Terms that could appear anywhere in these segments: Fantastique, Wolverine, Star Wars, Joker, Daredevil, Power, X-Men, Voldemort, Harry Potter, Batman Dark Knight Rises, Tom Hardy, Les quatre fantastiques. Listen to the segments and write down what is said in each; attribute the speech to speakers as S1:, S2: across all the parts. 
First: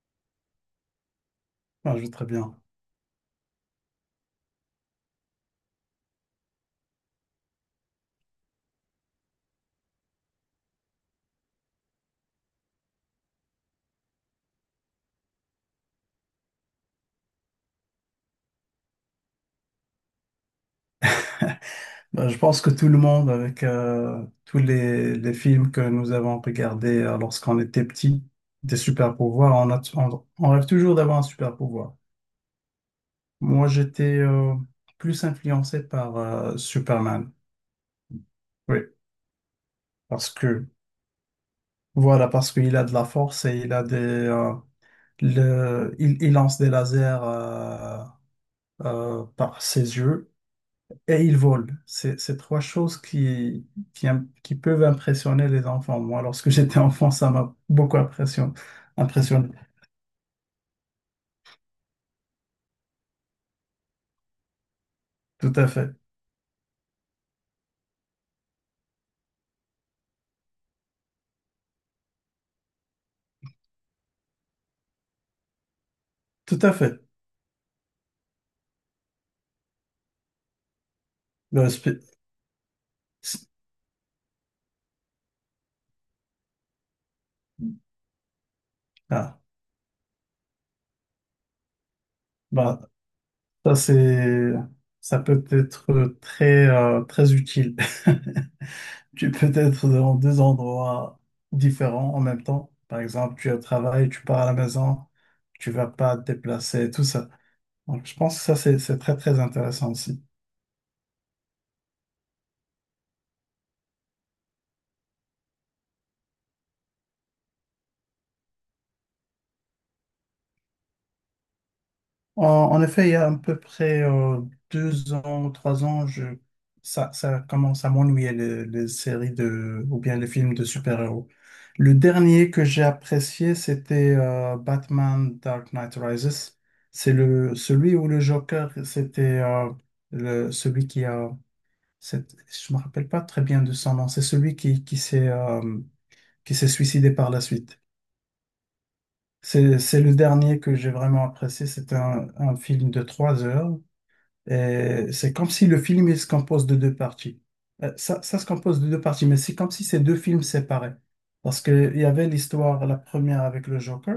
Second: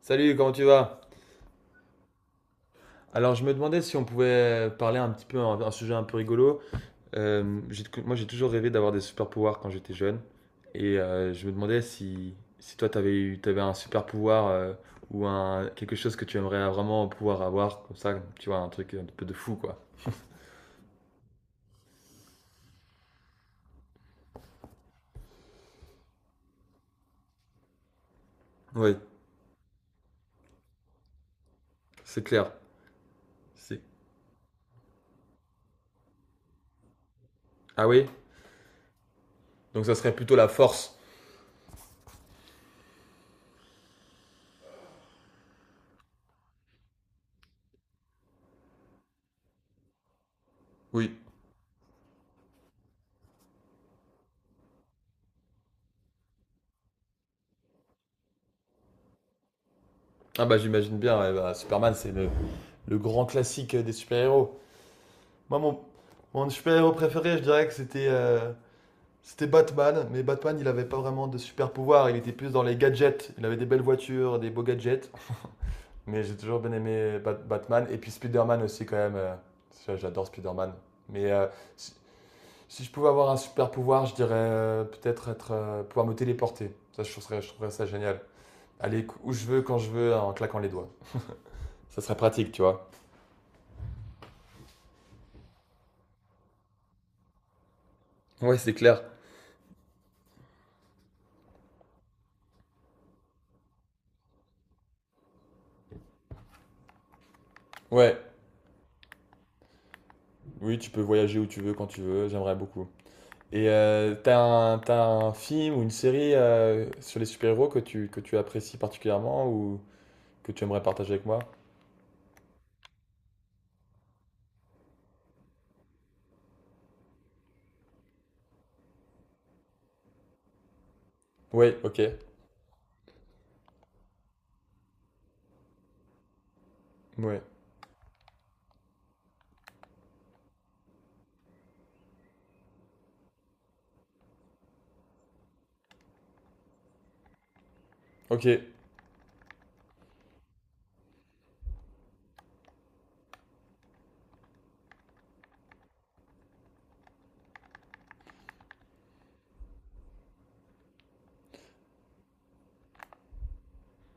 S1: Salut, comment tu vas?
S2: Ah, je vais très bien.
S1: Alors, je me demandais si on pouvait parler un petit peu, un sujet un peu rigolo. Moi, j'ai toujours rêvé d'avoir des super pouvoirs quand j'étais jeune. Et je me demandais si, si toi, t'avais un super pouvoir ou quelque chose que tu aimerais vraiment pouvoir avoir, comme ça, tu vois, un truc un peu de fou, quoi.
S2: Bah, je pense que tout le monde, avec tous les films que nous avons regardés lorsqu'on était petit, des
S1: Oui,
S2: super pouvoirs, on rêve toujours d'avoir un super pouvoir.
S1: c'est clair.
S2: Moi,
S1: C'est.
S2: j'étais plus influencé par Superman.
S1: Ah oui?
S2: Oui,
S1: Donc, ça serait
S2: parce
S1: plutôt la
S2: que
S1: force.
S2: voilà, parce qu'il a de la force et il a il lance des lasers par ses yeux.
S1: Oui.
S2: Et ils volent. C'est trois choses qui peuvent impressionner les enfants. Moi, lorsque j'étais enfant, ça m'a beaucoup impressionné.
S1: Ah bah, j'imagine bien, ouais, bah, Superman, c'est le grand classique des super-héros.
S2: Tout
S1: Moi,
S2: à
S1: mon,
S2: fait.
S1: mon super-héros préféré, je dirais que c'était Batman. Mais Batman, il avait pas vraiment de super-pouvoir. Il était plus dans les gadgets. Il avait des belles voitures, des beaux gadgets. Mais j'ai
S2: Tout
S1: toujours bien
S2: à fait.
S1: aimé Batman. Et puis Spider-Man aussi, quand même. Ça, j'adore Spider-Man. Mais
S2: Le
S1: si,
S2: spi-
S1: si je pouvais avoir un super-pouvoir, je dirais peut-être pouvoir me téléporter. Ça, je trouverais ça génial. Aller où
S2: ah,
S1: je veux, quand je veux, en claquant les doigts. Ça serait pratique, tu vois.
S2: bah, ça, c'est, ça peut être très utile.
S1: Ouais, c'est clair.
S2: Tu peux être dans deux endroits différents en même temps. Par exemple, tu es au travail, tu pars à la maison, tu vas pas te déplacer, tout ça. Donc, je
S1: Ouais,
S2: pense que ça, c'est très, très intéressant aussi.
S1: oui, tu peux voyager où tu veux, quand tu veux, j'aimerais beaucoup. Et t'as un film ou une série sur les super-héros que tu apprécies particulièrement ou que tu aimerais partager avec moi?
S2: En effet, il y a à peu près deux ans, trois ans, ça, ça commence à m'ennuyer les séries de, ou bien les films de super-héros.
S1: Oui,
S2: Le
S1: ok.
S2: dernier que j'ai apprécié, c'était Batman Dark Knight Rises. C'est
S1: Ouais.
S2: celui où le Joker, c'était celui je me rappelle pas très bien de son nom, c'est celui qui s'est suicidé par la suite.
S1: Ok.
S2: C'est le dernier que j'ai vraiment apprécié. C'est un film de trois heures c'est comme si le film il se compose de deux parties. Ça, ça se compose de deux parties, mais c'est comme si c'est deux films séparés. Parce qu'il y avait l'histoire, la première avec le Joker,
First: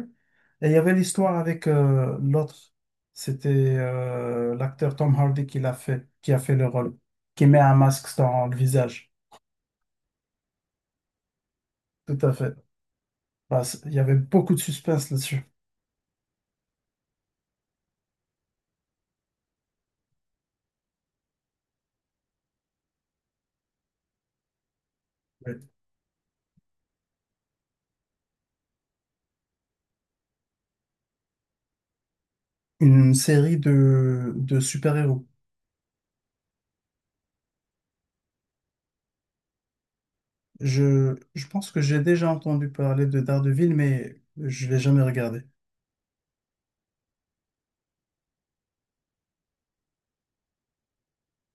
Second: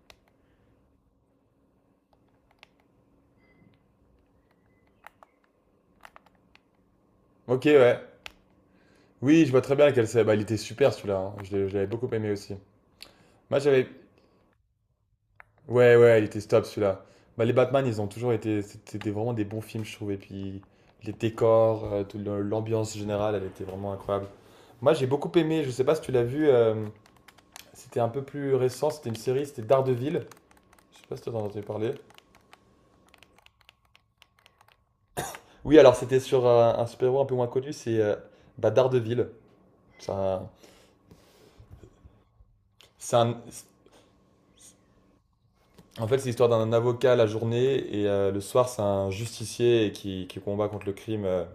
S2: et il y avait l'histoire avec l'autre. C'était l'acteur Tom Hardy qui l'a fait, qui a fait le rôle, qui met
S1: Ok,
S2: un
S1: ouais.
S2: masque dans le visage.
S1: Oui, je vois très bien lequel c'est. Bah, il était super celui-là, hein. Je l'avais beaucoup
S2: Tout
S1: aimé
S2: à fait.
S1: aussi. Moi,
S2: Parce-
S1: j'avais.
S2: il y avait beaucoup de suspense là-dessus.
S1: Ouais, ouais, il était top celui-là. Bah, les Batman, ils ont toujours été. C'était vraiment des bons films, je trouve. Et puis, les décors, l'ambiance générale, elle était vraiment incroyable. Moi, j'ai beaucoup
S2: Ouais.
S1: aimé. Je sais pas si tu l'as vu. C'était un peu plus récent. C'était une série. C'était Daredevil. Je sais pas si t'en as entendu parler.
S2: Une série de super-héros.
S1: Oui, alors c'était sur un super-héros un peu moins connu, c'est bah, Daredevil. C'est un-
S2: Je pense que j'ai déjà entendu parler
S1: c'est
S2: de
S1: un-
S2: Daredevil, mais je l'ai jamais regardé.
S1: en fait, c'est l'histoire d'un avocat la journée et le soir, c'est un justicier qui combat contre le crime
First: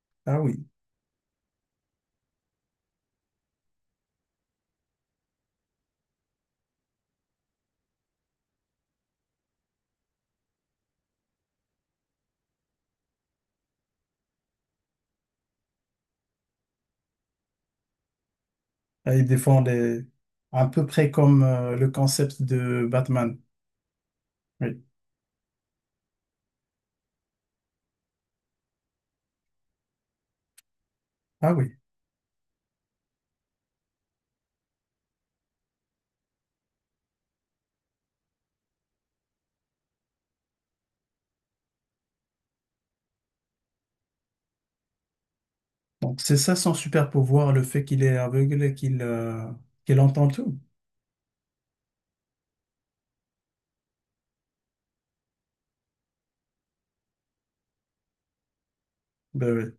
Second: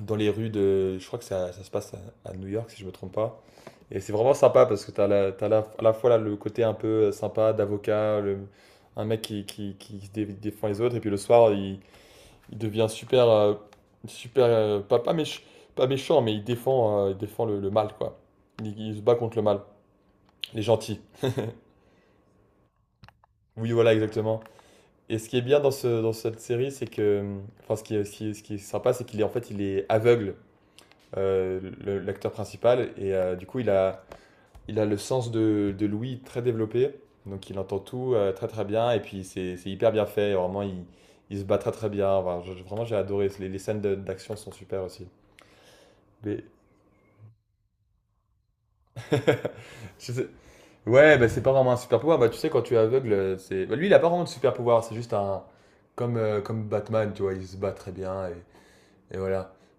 S1: dans les
S2: Ah
S1: rues
S2: oui.
S1: de. Je crois que ça se passe à New York, si je me trompe pas. Et c'est vraiment sympa parce que à la fois là, le côté un peu sympa d'avocat, un mec qui se défend les autres, et puis le soir, il devient super, pas, pas, pas méchant, mais il défend le mal, quoi. Il se bat
S2: Ah, ils
S1: contre le mal.
S2: défendent les...
S1: Il est
S2: à peu
S1: gentil.
S2: près comme le concept de Batman.
S1: Oui, voilà, exactement.
S2: Oui.
S1: Et ce qui est bien dans cette série, c'est que, enfin, ce qui est, ce qui est- ce qui est sympa, c'est qu'il est en fait, il est aveugle,
S2: Ah oui.
S1: l'acteur principal, et du coup, il a le sens de l'ouïe très développé, donc il entend tout très très bien, et puis c'est hyper bien fait, vraiment, il se bat très très bien. Enfin, vraiment, j'ai adoré. Les scènes d'action sont super aussi.
S2: Donc c'est
S1: Mais
S2: ça son super pouvoir, le fait qu'il est aveugle et qu'il
S1: je sais-.
S2: entend tout.
S1: Ouais, bah, c'est pas vraiment un super pouvoir. Bah, tu sais, quand tu es aveugle, c'est. Bah, lui, il a pas vraiment de super pouvoir. C'est juste un. Comme Batman, tu vois, il se bat très bien. Et voilà.
S2: Ben oui.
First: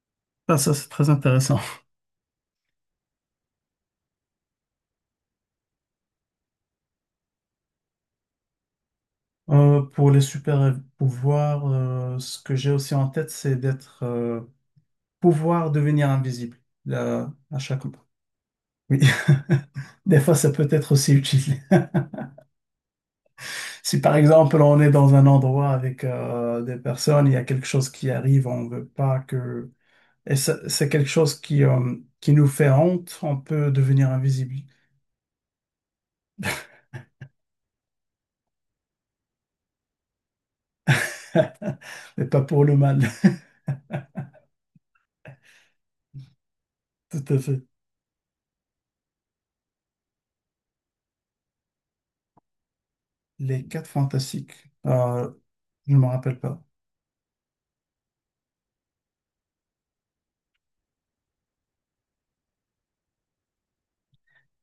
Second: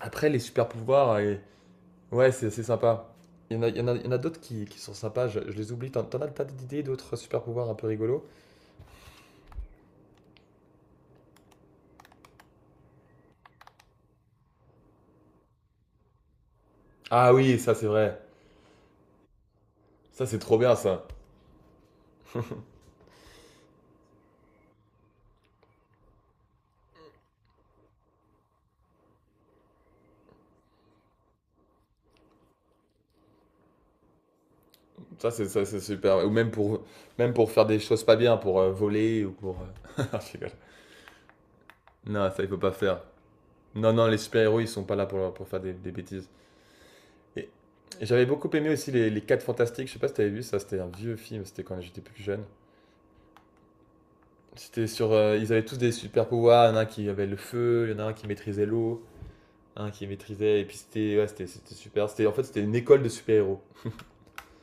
S1: Après, les
S2: Ah,
S1: super
S2: ça, c'est très
S1: pouvoirs,
S2: intéressant.
S1: ouais, c'est sympa. Il y en a, il y en a, il y en a d'autres qui sont sympas. Je les oublie. T'as d'idées d'autres super pouvoirs un peu rigolos?
S2: Pour les super pouvoirs, ce que j'ai aussi en tête, c'est d'être pouvoir devenir invisible
S1: Ah
S2: là, à
S1: oui, ça,
S2: chaque
S1: c'est
S2: moment.
S1: vrai.
S2: Oui. Des
S1: Ça,
S2: fois,
S1: c'est
S2: ça
S1: trop
S2: peut
S1: bien,
S2: être
S1: ça.
S2: aussi utile. Si par exemple on est dans un endroit avec des personnes, il y a quelque chose qui arrive, on ne veut pas que... Et ça- c'est quelque chose qui nous fait honte, on peut devenir invisible.
S1: Ça, c'est super. Ou même pour faire des choses pas bien, pour voler ou pour. Je rigole.
S2: Mais
S1: Non, ça,
S2: pas
S1: il faut
S2: pour
S1: pas
S2: le mal.
S1: faire. Non, non, les super-héros, ils sont pas là pour faire des bêtises.
S2: Tout à
S1: Et,
S2: fait.
S1: et j'avais beaucoup aimé aussi les 4 Fantastiques. Je sais pas si t'avais vu ça, c'était un vieux film, c'était quand j'étais plus jeune.
S2: Les quatre fantastiques.
S1: C'était sur.
S2: Euh,
S1: Ils avaient tous des
S2: je ne me
S1: super
S2: rappelle pas.
S1: pouvoirs. Il y en a un qui avait le feu, il y en a un qui maîtrisait l'eau, un qui maîtrisait. Et puis c'était ouais, c'était super. C'était, en fait, c'était une école de super-héros.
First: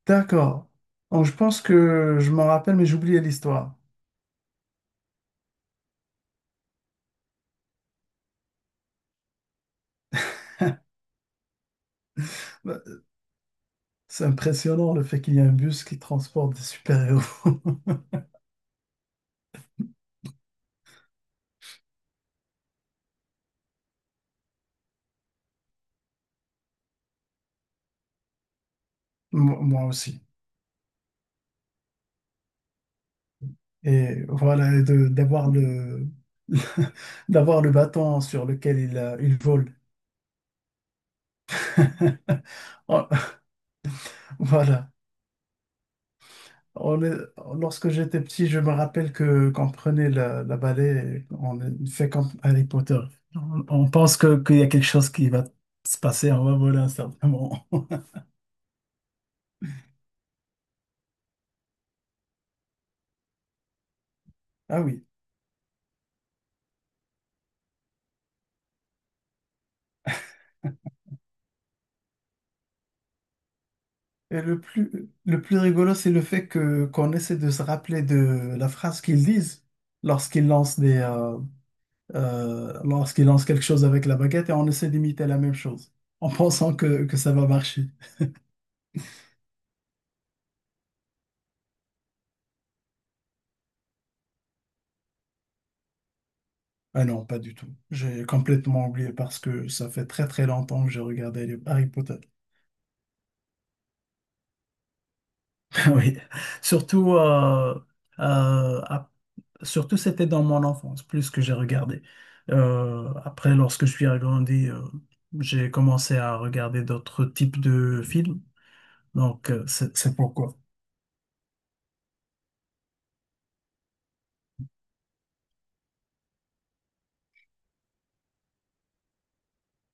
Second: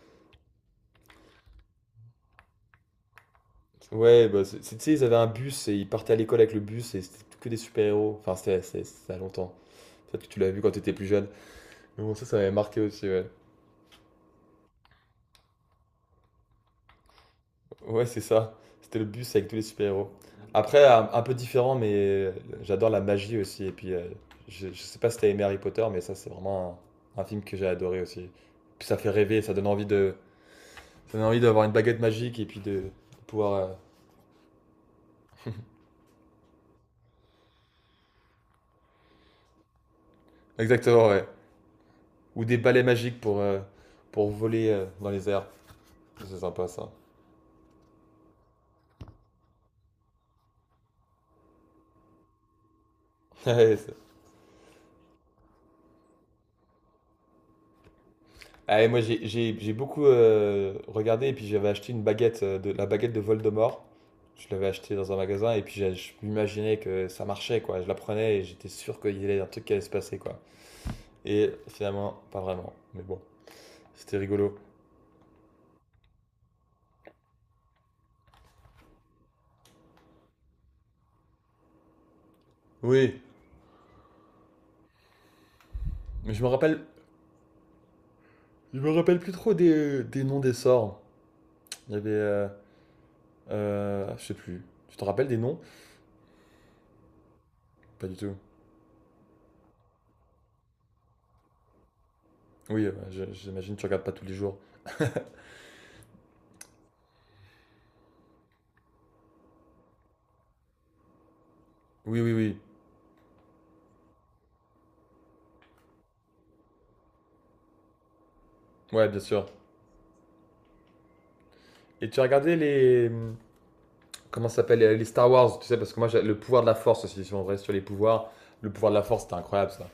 S2: D'accord. Donc je pense que je m'en rappelle, mais j'oubliais l'histoire.
S1: Ouais, bah, tu sais, ils avaient un bus et ils partaient à l'école avec le bus et c'était que des super-héros. Enfin, c'était ça a longtemps. Peut-être que tu l'as vu quand t'étais plus jeune. Mais bon, ça m'avait
S2: Bah,
S1: marqué aussi, ouais.
S2: c'est impressionnant le fait qu'il y a un bus qui transporte des super-héros.
S1: Ouais, c'est ça. C'était le bus avec tous les super-héros. Après, un peu différent, mais j'adore la magie aussi. Et puis, je sais pas si t'as aimé Harry Potter, mais ça, c'est vraiment un film que j'ai adoré aussi. Puis ça fait rêver, ça
S2: Moi
S1: donne
S2: moi
S1: envie de,
S2: aussi.
S1: ça donne envie d'avoir une baguette magique et puis de pouvoir.
S2: Et voilà, et de- d'avoir d'avoir le bâton sur lequel il vole.
S1: Exactement, ouais. Ou des balais
S2: Oh,
S1: magiques pour voler
S2: voilà.
S1: dans les airs. C'est sympa ça.
S2: On est- lorsque j'étais petit, je me rappelle que qu'on prenait la balai, et on fait comme Harry Potter. On pense que, qu'il y a quelque chose qui va se passer, on va voler à un certain moment.
S1: Ah, et moi j'ai beaucoup regardé et puis j'avais acheté une baguette, la baguette de Voldemort. Je l'avais
S2: Ah
S1: acheté
S2: oui.
S1: dans un magasin et puis je m'imaginais que ça marchait quoi. Je la prenais et j'étais sûr qu'il y avait un truc qui allait se passer quoi. Et finalement, pas vraiment. Mais bon, c'était
S2: Et
S1: rigolo.
S2: le plus rigolo, c'est le fait que qu'on essaie de se rappeler de la phrase qu'ils disent lorsqu'ils lancent
S1: Oui,
S2: lorsqu'il lance quelque chose avec la baguette et on essaie d'imiter la même chose en
S1: mais je me
S2: pensant
S1: rappelle,
S2: que ça va marcher.
S1: je me rappelle plus trop des noms des sorts. Il y avait, je sais plus. Tu te rappelles des noms?
S2: Ah non, pas du tout.
S1: Pas du
S2: J'ai
S1: tout.
S2: complètement oublié parce que ça fait très très longtemps que j'ai regardé les Harry Potter.
S1: Oui, j'imagine que tu regardes pas tous les jours.
S2: Oui, surtout, euh, ap- surtout c'était dans mon enfance plus que j'ai regardé.
S1: Oui, oui, oui.
S2: Après, lorsque je suis agrandi, j'ai commencé à regarder d'autres types de films.
S1: Ouais, bien sûr.
S2: Donc, c'est pourquoi.
S1: Et tu as regardé les, comment ça s'appelle Les Star Wars, tu sais, parce que moi, le pouvoir de la force aussi, si on reste sur les pouvoirs. Le pouvoir de la force, c'était incroyable ça.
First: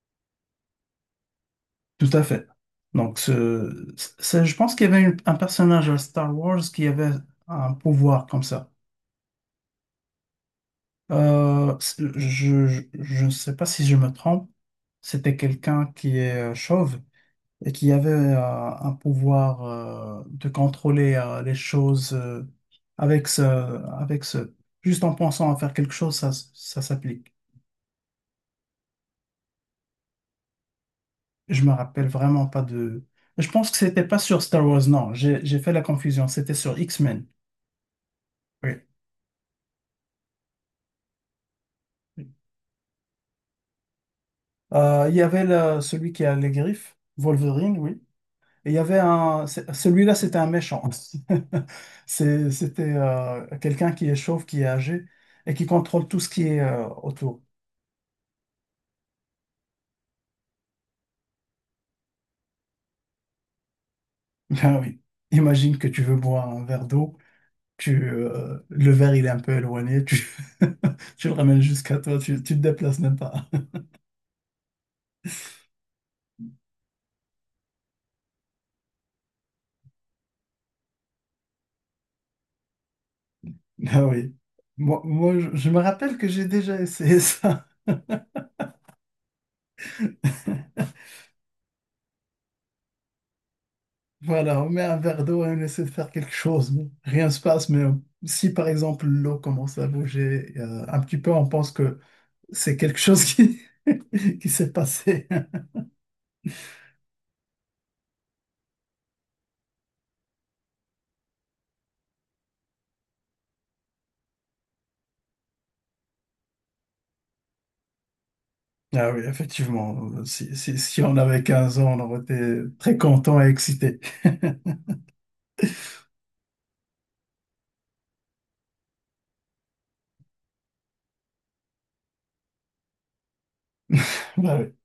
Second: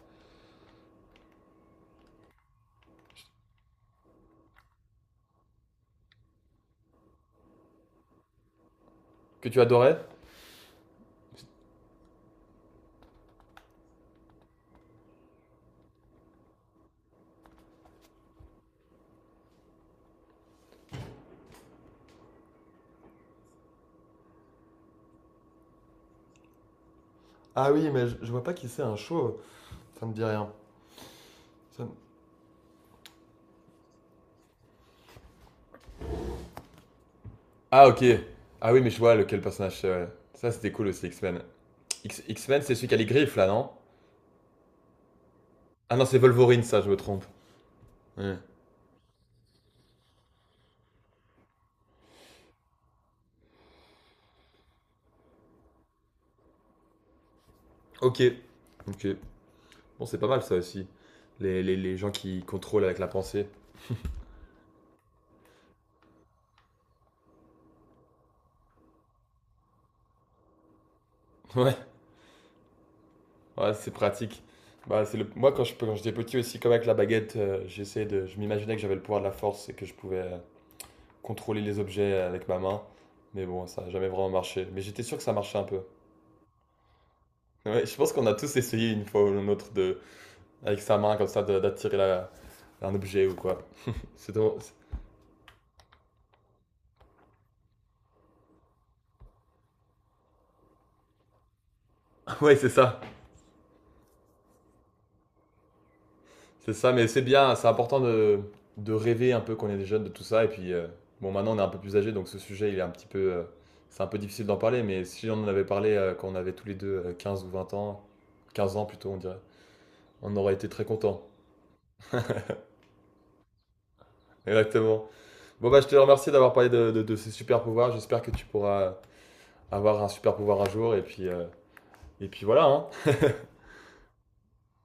S2: Tout à fait. Donc, je pense qu'il y avait une- un personnage à Star Wars qui avait un pouvoir comme ça.
S1: Que tu adorais.
S2: Je ne sais pas si je me trompe. C'était quelqu'un qui est chauve et qui avait un pouvoir de contrôler les choses avec ce, juste en pensant à faire quelque chose, ça s'applique.
S1: Ah oui, mais je vois pas qui c'est un show, ça me dit rien.
S2: Je me
S1: Ça
S2: rappelle
S1: me-.
S2: vraiment pas de. Je pense que c'était pas sur Star Wars, non. J'ai fait la confusion. C'était sur X-Men.
S1: Ah, ok. Ah oui, mais je vois lequel personnage c'est, ouais. Ça, c'était cool aussi, X-Men. X-
S2: Oui.
S1: X-Men, c'est celui qui a les griffes là, non.
S2: Il y avait le-
S1: Ah non,
S2: celui
S1: c'est
S2: qui a les
S1: Wolverine, ça, je me
S2: griffes,
S1: trompe.
S2: Wolverine, oui.
S1: Ouais.
S2: Et il y avait un. C'est- celui-là, c'était un méchant. C'est- c'était quelqu'un qui est chauve, qui est âgé et qui contrôle tout ce qui est autour.
S1: Ok. Ok. Bon, c'est pas mal ça aussi. Les gens qui contrôlent avec la pensée.
S2: Ben oui. Imagine que tu veux boire un verre d'eau, le verre il est un peu éloigné, tu le ramènes
S1: Ouais.
S2: jusqu'à toi, tu te déplaces même pas.
S1: Ouais, c'est pratique. Bah, c'est le. Moi, quand je, quand j'étais petit aussi, comme avec la baguette, j'essayais de. Je m'imaginais que j'avais le pouvoir de la force et que je pouvais contrôler les objets avec ma main. Mais bon, ça n'a
S2: Ben
S1: jamais vraiment
S2: oui.
S1: marché. Mais j'étais sûr que ça
S2: Je
S1: marchait un
S2: je me
S1: peu.
S2: rappelle que j'ai déjà essayé ça.
S1: Ouais, je pense qu'on a tous essayé une fois ou une autre de. Avec sa main comme ça d'attirer la. Un objet ou quoi. C'est drôle.
S2: Voilà, on met un verre d'eau et on essaie de faire quelque chose. Bon, rien ne se passe, mais si par exemple l'eau commence à bouger un petit peu, on pense que
S1: Ouais, c'est
S2: c'est quelque
S1: ça.
S2: chose qui, qui s'est passé.
S1: C'est ça, mais c'est bien, c'est important de rêver un peu quand on est jeune de tout ça. Et puis, bon, maintenant on est un peu plus âgé, donc ce sujet, il est un petit peu, c'est un peu difficile d'en parler. Mais si on en avait parlé quand on avait tous les deux 15 ou 20 ans, 15 ans plutôt,
S2: Ah
S1: on
S2: oui,
S1: dirait,
S2: effectivement,
S1: on aurait été très
S2: si on
S1: contents.
S2: avait 15 ans, on aurait été très content et excité.
S1: Exactement. Bon, bah, je te remercie d'avoir parlé de ces super pouvoirs. J'espère que tu pourras avoir un super pouvoir un jour. Et puis voilà, hein.
S2: Bah oui.